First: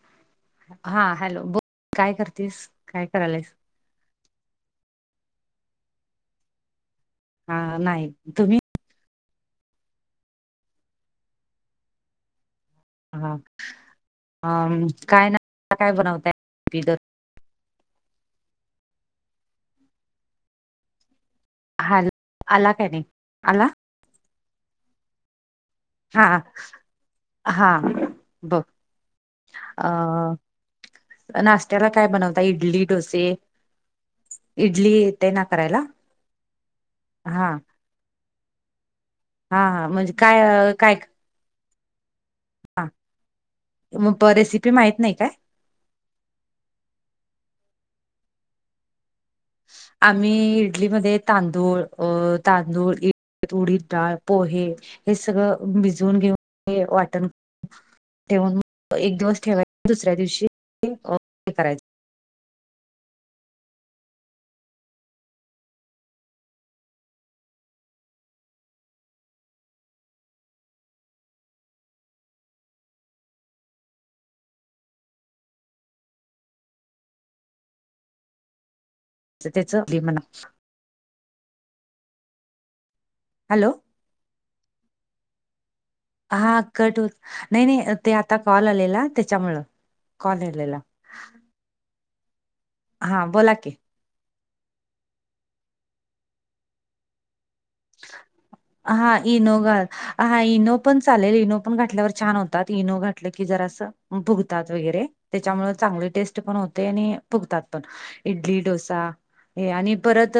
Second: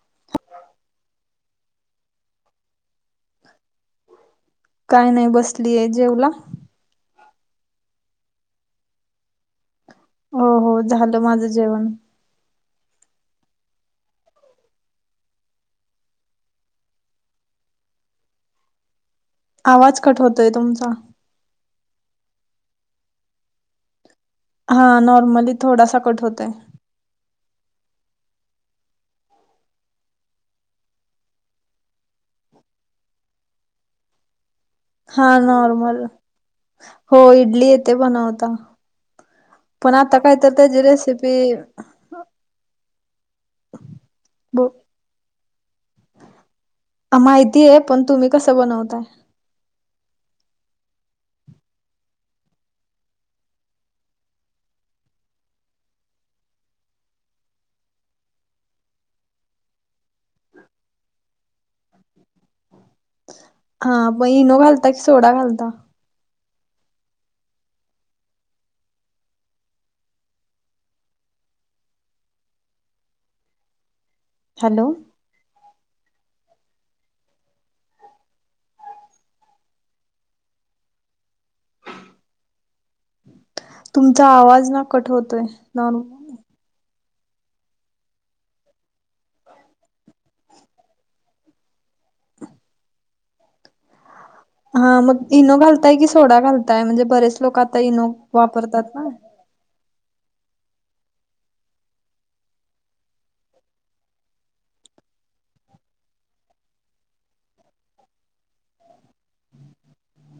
[inaudible] हा हॅलो बोल काय करतेस काय करालाईस काय नाय बसलीय जेवला हा नाही तुम्ही हो हो झालं माझ जेवण हा काय ना आता काय बनवताय तिड आवाज कट होतोय तुमचा हॅल आला काय नाई आला हा नॉर्मली थोडासा कट हा होतोय हा ब अ नाशत्याला काय बनवता इडली डोसे इडली हा येते ना करायला नॉर्मल हो हा इडली येते बनवता. हा हा पण म्हणजे आता काय तर अ, त्याजी काय रेसिपी हा मग प रेसिपी माहीत नाही काय? माहिती आहे पण तुम्ही कसं बनवताय? आम्ही इडलीमध्ये तांदूळ अ तांदूळ इ उडीद डाळ पोहे हे सगळं भिजून घेऊन वाटण ठेवून म एक दिवस ठेवायचा दुसऱ्या दिवशी अ हे करायचं. हा पण इनो घालता की सोडा घालता? हॅलो तर त्याचा दे मन्ना. हॅलो तुमचा आवाज ना कट होतोय नानू हा कट होत नाही नाही ते आता कॉल आलेला त्याच्यामुळ कॉल आलेला हा बोला की. हा मग इनो घालताय की सोडा घालताय म्हणजे बरेच लोकं आता इनो वापरतात ना. हा इनो घा हा इनो पण चालेल इनो पण घातल्यावर छान होतात इनो घातलं की जरासं. फुगतात वगैरे त्याच्यामुळे चांगली टेस्ट पण होते आणि फुगतात पण. इडली डोसा हे आणि परत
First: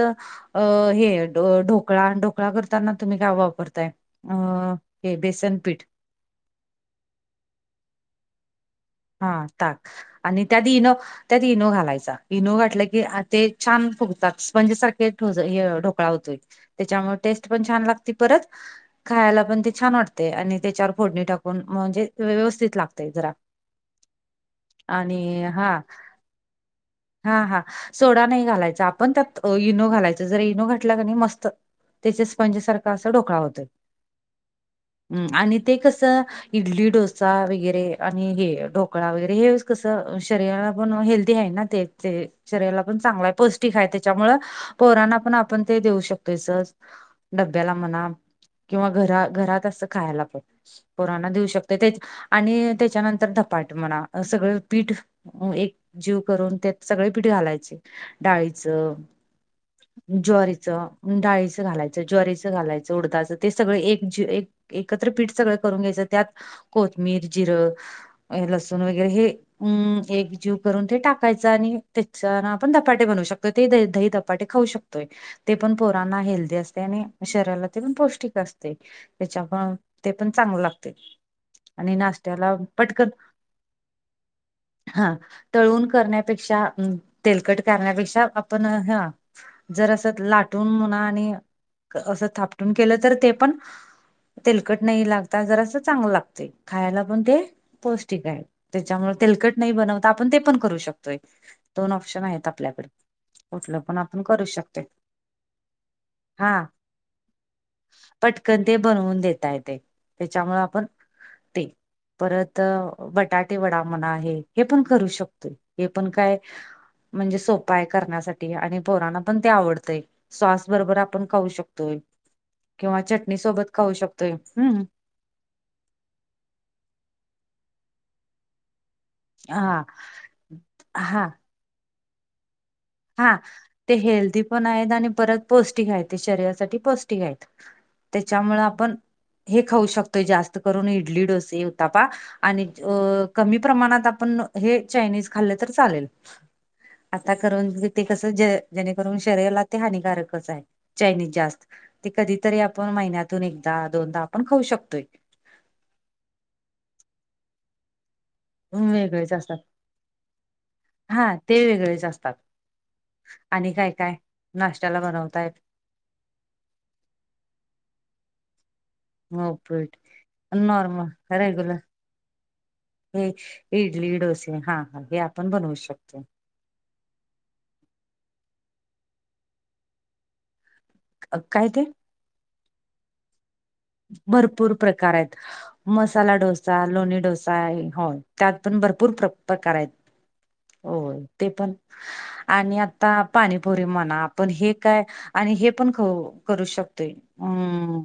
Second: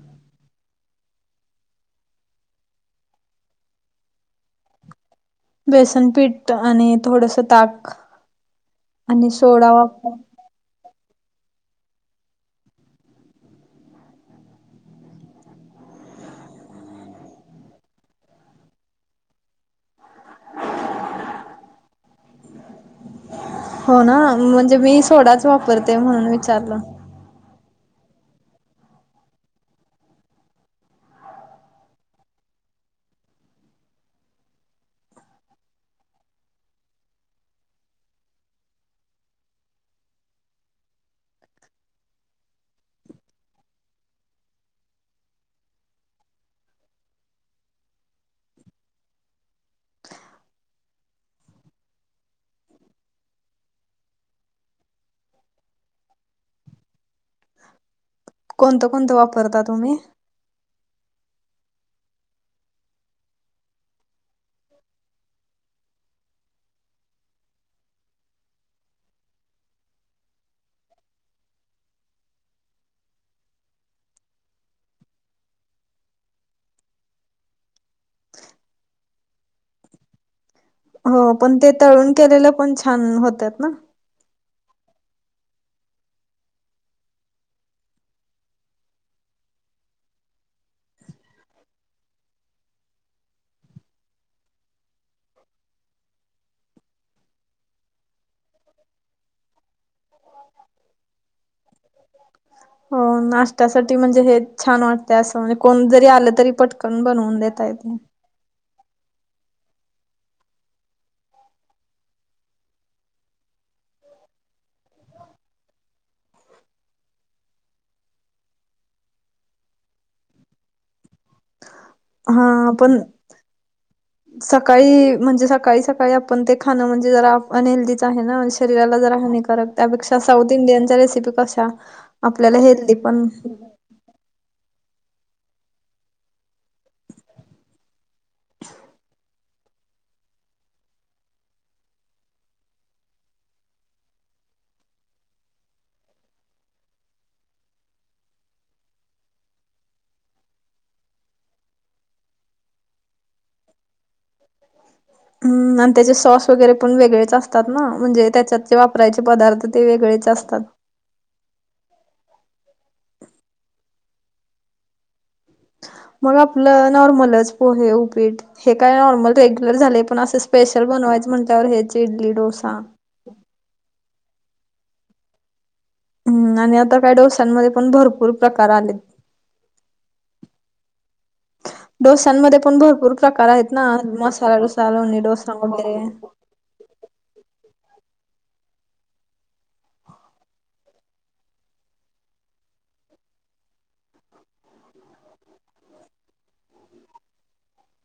अ हे ढोकळा ढोक ढोकळा करताना तुम्ही काय वापरताय अ हे बेस बेसन पीठ आणि थोडस ताक आणि हा सोडा ताक वापर आणि त्यात इनो त्यात इनो घालायचा इनो घाटला की ते छान फुगतात म्हणजे स्पंज सारखा हा ढोकळा होतोय. त्याच्यामुळे टेस्ट पण छान लागती परत खायला पण ते छान वाटते आणि त्याच्यावर फोडणी टाकून म्हणजे व्यवस्थित लागते जरा. हो ना म्हणजे मी आणि सोडाच हा वापरते म्हणून विचारलं. हा हा सोडा नाही घालायचा आपण त्यात इनू घालायचं जर इनू घाटला क नाही मस्त त्याच्या स्पंजसारखा असा ढोकळा होतोय आणि ते कसं इडली डोसा वगैरे आणि हे ढोकळा वगैरे हे कसं शरीराला पण हेल् दी आहे ना ते ते शरीराला पण चांगला आहे, पौष्टिक आहे त्याच्यामुळे पोरांना पण आपण ते देऊ शकतोयस. डब्याला म्हणा किंवा घरा घरात असं खायला पण. पोरांना देऊ शकते ते आणि त्याच्यानंतर धपाट म्हणा सगळं पीठ ओ एक जीव करून त्यात सगळे पिठ घालायचे. कोणतं डाळीचा, कोणतं वापरता तुम्ही? ज्वारीचा डाळीचं घालायचं, ज्वारीचा घालायचं, उडदाचं ते सगळं एक जीव एक एकत्र पीठ सगळं करून घ्यायचं त्यात कोथमीर, जिरं लसूण वगैरे हे अम्म एक जीव करून ते टाकाय चा आणि त्याच्याना आपण धपाटे बनवू शकतोय ते द दही धपाटे खाऊ शकतोय. ते पण पोरांना हेल्दी असते आणि शरीराला ते पण पौष्टिक असते. त्याच्या पण ते पण चांगलं लागत. हो पण ते तळून केलेलं पण छान पटकन होत्यात ना. हा तळून करण्या पेक्षा अ तेलकट करण्यापेक्षा आपण हा जर असं लाटून मुना आणि असं थापटून केलं तर ते पण तेलकट नाही लागता जरा असं चांगलं लागतय खायला पण ते पौष्टिक आहे, त्याच्यामुळे तेलकट नाही बनवता आपण ते पण करू शक तोय दोन ऑप्शन आहेत आपल्याकडे. हो कुठलं नाश्त्यासाठी पण म्हणजे आपण हे करू छान शकतोय वाटतंय असं म्हणजे कोण जरी आलं तरी हा पटकन बनवून देता येतेय. पटकन ते बनवून देता येतंय त्यांच्यामुळे आपण ते परत बटाटे वडा म्हणा आहे हे पण करू शकतो. हे पण काय म्हणजे सोपां आहे करण्यासाठी आणि पोरांना पण ते आवडतय. सॉस बरोबर आपण खाऊ शकतोय. हा पण किंवा चटणी सोबत खाऊ शकतोय हम्म सकाळी म्हणजे सकाळी सकाळी आ पण ते खाणं म्हणजे जरा अनहेल्दीचं आहे ना शरीराला जरा हानी हा कारक त्यापेक्षा साउथ इंडियच्या हा रेसिपी कशा आपल्याला हेल्दी पण हा ते हेल्दीपण आहेत, आणि परत पौष्टिक आहेत ते शरीरासाठी पौष्टिक आहेत. त्याच्यामुळ आपण हे खाऊ शकतोय जास्त करून इडली, डोसे, उत्तप्पा. आणि अ कमी प्रमाणात आपण हे चायनीज खाल्लं तर चालेल. आता करून ते कसं जे जेणेकरून शरीराला ते हानिकारकच आहे चायनीज जास्त ते कधीतरी आपण महिन्यातून एकदा दोनदा आपण खाऊ शकतोय. हम् आणि त्याचे सॉस वगैरे पण वेगळेच असतात ना म्हणजे त्याच्यात ते वापरायचे वेगळेच असतात. पदार्थ ते वेगळेच असतात. हा ते वेगळेच असतात, आणि काय काय नाष्ट्याला बनवताय? मग आपलं नॉर्मलच पोहे, उपीट हे काय नॉर्मल रेग्युलर उपीट झालय. पण असं स्पेशल नॉर्मल बनवायचं म्हटल्यावर रेग्युलर हेचे इडली, डोसा. हे इडली, डोसे हा हा हे आपण बनवू शकतो. हम् आणि आता काय डोशांमध्ये पण भरपूर प्रकार आलेत. अ काय ते? डोस्यांमध्ये पण भरपूर प्रकार आहेत ना मसाला भरपूर डोसा, प्रकार लोणी आहेत. डोसा, वगैरे! मसाला डोसा, लोणी डोसा आहे, होय त्यात पण भरपूर प्र प्रकार आहेत. होय ते पण आणि आता पाणीपुरी म्हणा पण हे काय आणि हे पण खाऊ करू शकतोय हम्म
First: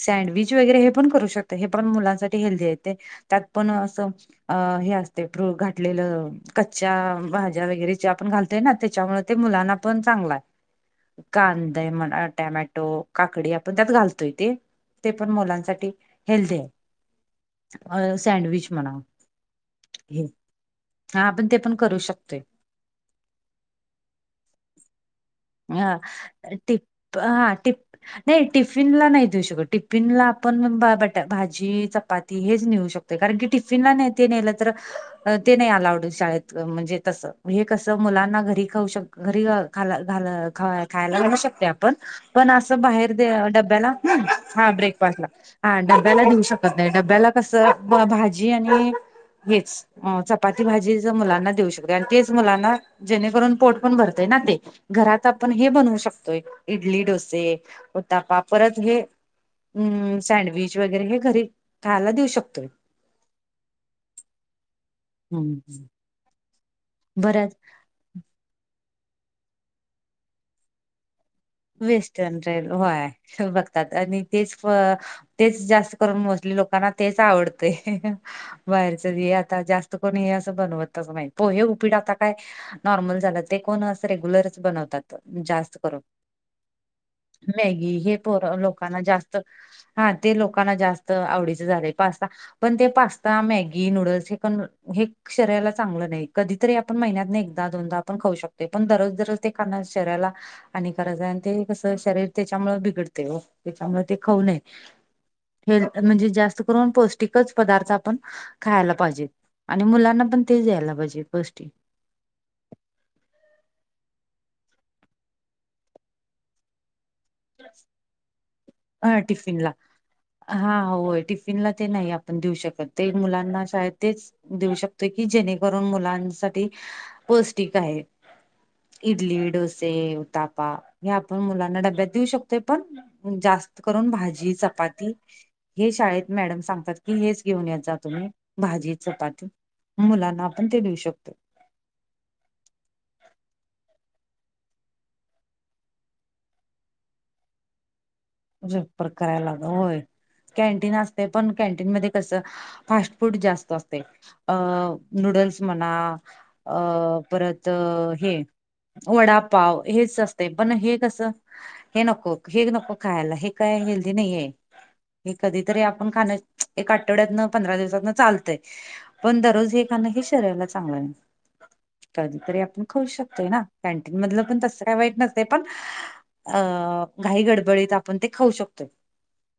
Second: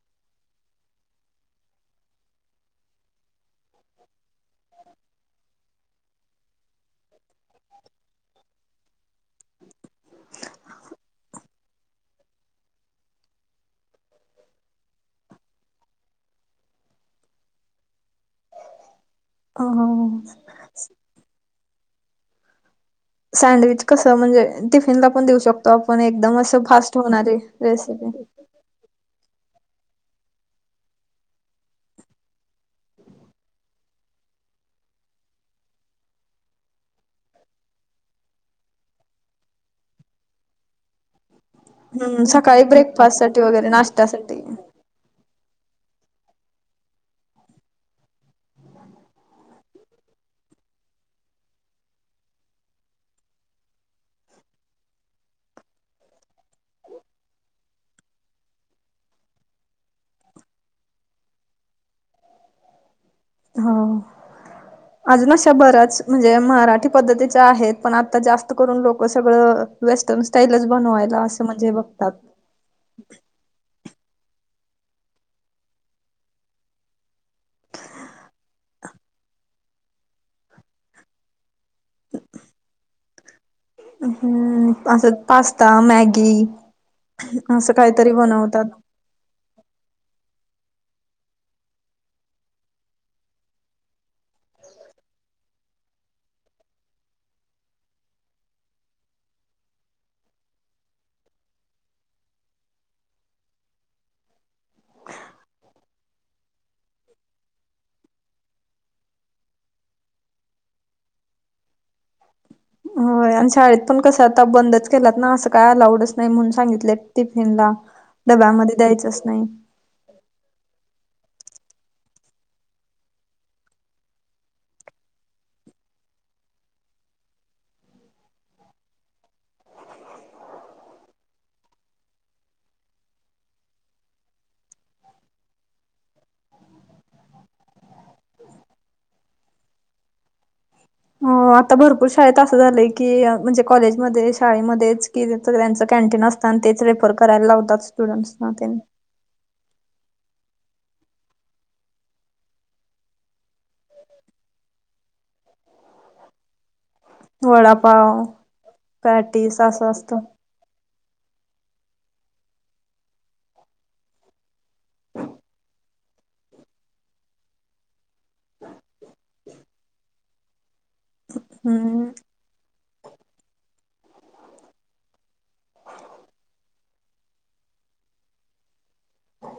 सँडविज वगैरे हे पण करू शकतय हे पण मुलांसाठी हेल्दी आहे येत त्यात पण असं अ हे असतंय प्र घातलेलं. कच्च्या भाज्या वगैरे जे आपण घालतोय ना त्याच्यामुळे ते मुलांना पण चांगल आहे. कांदे म्हणा, टोमॅटो, काकडी, आपण त्यात घालतोय ते. ते पण मुलांसाठी हेल्दी आहे. अ सँडविच म्हणा! हो हो! हे हा आपण ते पण करू शकतोय. सँडविच कसं म्हणजे टिफिनला पण देऊ शक तो ह आपण एकदम असं फास्ट टिप होणारी हा टिप रेसिपी आहे. नाही टिफिनला नाही देऊ शकत टिफिनला आपण बटा भाजी चपाती हेच नेहु शक तोय कारण की टिफिनला ते नाय ते नेलं तर ते नाही अलाउड शाळेत म्हणजे तसं हे कसं मुलांना घरी खाऊ शकत घरी खालाल खायला घालू शकतोय आपण हम्म पण सकाळी असं बाहेर ब्रेकफास्ट साठी वगैरे डब्याला नाश्त्यासाठी हा ब्रेकफास्टला हा डब्याला देेऊ शकत नाही डब्याला कसं भाजी आणि हेच. अ चपाती भाजीच मुलांना देऊ शकतो आणि तेच मुलांना जेणेकरून पोट पण भरतय ना ते. घरात आपण हे बनवू शकतोय इडली, डोसे, उत्तप्पा परत हे हम्म सँडविच वगैरे, हे घरी खायला देऊ शकतोय. हो, अजून अशा हम्म. बऱ्याच म्हणजे मराठी बऱ्याच पद्धतीच्या आहेत. पण आता जास्त करून लोक सगळं वेस्टन स्टाईलच बनवायला अस वेस्टन स्टाईल होय बघतात आणि तेच तेच जास्त करून मोस्टली लोकांना तेच आवडतय. बाहेरच बी आता जास्त कोणी हे असं बनवतच नाही पोहे, उपीट आता काय नॉर्मल झालं ते कोण असं रेग्युलरच हम्म असं बनवतात जास्त पास्ता करून. मॅगी असं मॅगी काहीतरी हे पोर बनवतात लोकांना जास्त हा ते लोकांना जास्त आवडीच झालंय पास्ता पण ते पास्ता, मॅगी, नूडल्स हे पण हे शरीराला चांगलं नाही कधीतरी आपण महिन्यात एकदा दोनदा आपण खाऊ शकतो पण दररोज दररोज ते खान शरीराला आणि खरंच आहे आणि ते कस शरीर त्याच्यामुळे बिघडतय ओ त्याच्यामुळे ते खाऊ नये. हेल् म्हणजे जास्त करून पौष्टिकच पदार्थ आपण खायला पाहिजेत आणि मुलांना पण ते द्यायला पाहिजे पोष्टीक- होय आणि शाळेत पण कसं आता बंदच केलात ना असं काय अलाऊडच नाही म्हणून सांगितले. टिफिन ला डब्यामध्ये हा द्यायचच नाही. टिफिनला हा होय टिफिनला ते नाही आपण देऊ शकत ते मुलांना शाळेत तेच देऊ शकतो की जेणेकरून मुलांसाठी पौष्टिक आहे. इडली डोसे उताापा हे आपण मुलांना डब्यात देऊ शकतोय पण जास्त करून भाजी चपाती- हे शाळेत मॅडम सांगतात की हेच घेऊन येत जा तुम्ही भाजी चपाती मुलांना आपण ते देऊू शकतो हा आता भरपूर शाळेत असं झालंय की म्हणजे कॉलेजमध्ये शाळेमध्येच कि त्यांचं कॅन्टीन असत तेच रेपर करायला लावतात स्टुडंट्स जेफर करायला लाग होय कँन्टीन असते पण कॅन्टीन मध्ये कसं फास्ट फूड जास्त असते अ नूडल्स म्हणा अ परत वडापाव हे पॅटीस वडापाव असं हेच असतं असत ते पण हे कसं हे नको हे नको खायला हे काय हेल्दी नाही आहे हे कधीतरी आपण खाण एक आठवड्यातन पंधरा दिवसातन चालतंय पण दररोज हे खाणं हे शरीराला चांगलं नसतय हम् तरी आपण खऊ शकतोय ना कँन्टीनमधल पण तस का वाईट नसतय पण अ घाई गडबडीत आपण ते खाऊ शकतोय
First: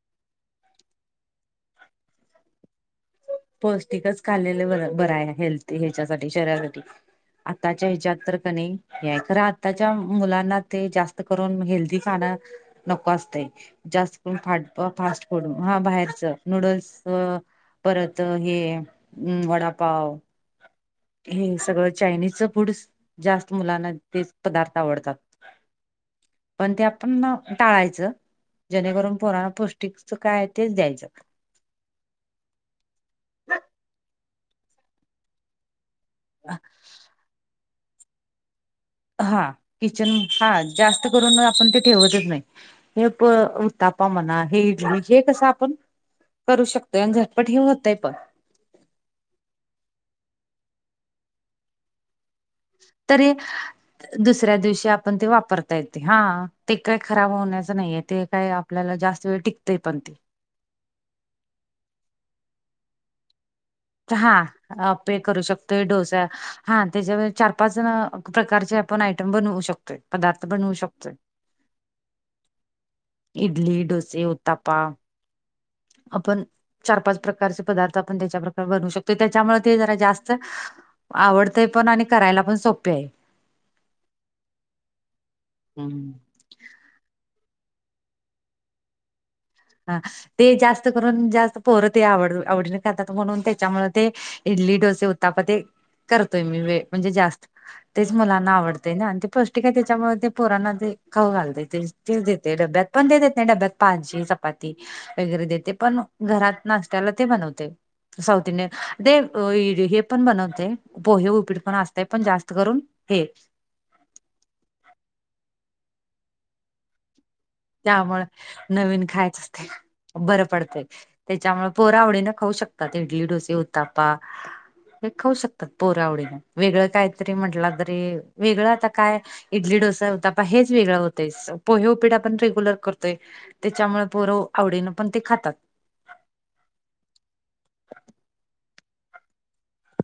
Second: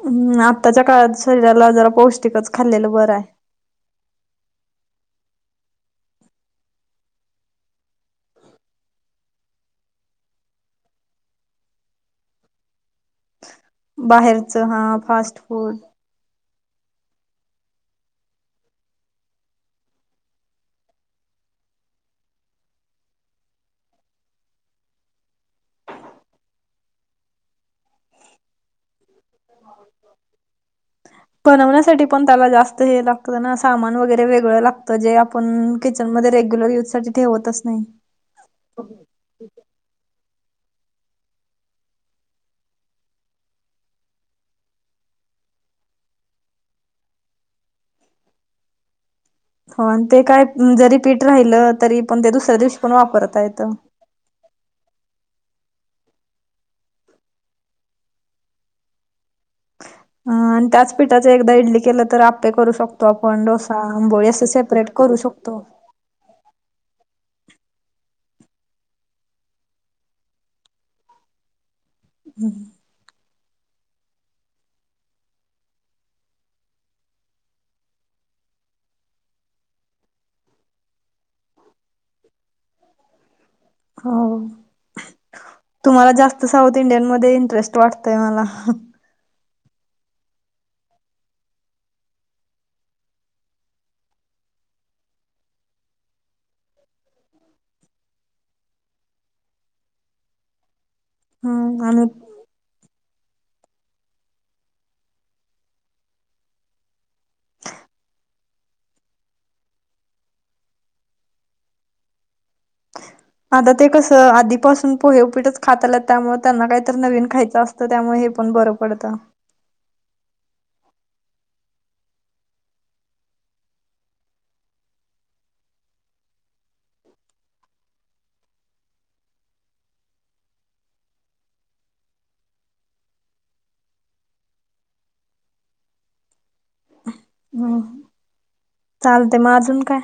हम् आत्ताच्या काळात शरीराला जरा पौष्टिकच खाल्लेलं बरं आहे पौष्टिकच खालेलं ब बर आहे हेल्थ ह्याच्यासाठी शरीरासाठी आत्ताच्या ह्याच्यात तर क नाही हे खरंय आताच्या मुलांना ते जास्त करून हेल्दी खाणं नको असतय जास्तून फा फास्ट फूड हा बाहेरच नूडल्स परत हे वडापाव हे सगळं चायनीजचं फूड जास्त मुलांना तेच पदार्थ आवडतात पण ते आपण टाळायचं जेणेकरून पोरांणा पौष्टिकच काय आहे तेच द्यायचं बनवण्यासाठी पण त्याला जास्त हे लागतं ना सामान वगैरे वेगळं लागत तर जे आपण किचनमध्ये रेग्युलर युजसाठी ठेवतच नाही हा किचन हा जास्त करून आपण ते ठेवतच नाही हे प उतापा म्हणा हे इड हेे कसं आपण करू शकतोय आणि झटपट हे होतय पण हो आणि ते काय जरी पीठ राहिलं तरी पण ते दुसऱ्या दिवशी पण तरी वापरता येतं दुसऱ्या दिवशी आपण ते वापरता येते हा ते काय खराब होण्याचं नाहीय ते काय आपल्याला जास्त वेळ टिकतय पण ते. अ आणि त्याच पिठाच एकदा इडली केलं तर आपे करू शकतो तो आपण डोसा आंबोळी अस सेपरेट करू शकतो डोस आहे हा त्याच्यावर चार पाच प्रकारचे आपण आयटम बनवू शकतोय पदार्थ बनवू शकतोय हम् [unintelligible] हम. इडली, डोसे, उतापा. आपण चार पाच प्रकारचे पदार्थ आपण त्याच्या प्रकारे बनवू शकतो त्याच्यामुळे ते जरा जास्त आवडतंय पण आणि करायला पण सोपे आहे. हो तुम्हाला हम्म जास्त साऊथ इंडियन मध्ये इंटरेस्ट वाटतंय मला. हा ते जास्त करून जास्त पोर ते आवड आवडीने खतात म्हणून त्याच्यामूळ ते इडली, डोसे, उत्ताप ते करतोय मी वे म्हणजे जास्त तेच मुलांना आवडतय ना आणि ते पौष्टिक आहे त्याच्यामूळ पोरांना ते ख घाल द हम्म आणि त देते डब्यात पण देत नाही डब्या पाची [unintelligible] चपाती वगैरे देते पण घरात नाश्ता ते बनवते. साऊथ इंडियन ते हे पण बनवते. पोहे उपीड पण असते पण जास्त करून हे. आता ते कसं आधीपासून पोहे उपीटच खातालत त्यामुळे त्यांना काहीत नवीन खायचं असतं. त्यामुळे हे पण बरं नवीन पडतं. खायच असते. बरं पडतय त्याच्यामुळे पोर आवडीने खाऊ शकतात इडली, डोसे, उतापा. हे खाऊ शकतात पोर आवडीने वेगळं काहीतरी म्हटलं तरी वेगळ आता काय इडली, डोसा, उतापा हेच वेगळं होतेस पोहे उपिडा पण रेग्युलर करतोय त्याच्यामुळे पोर आवडीनी पण ते खातात. हम चालते मग अजून काय.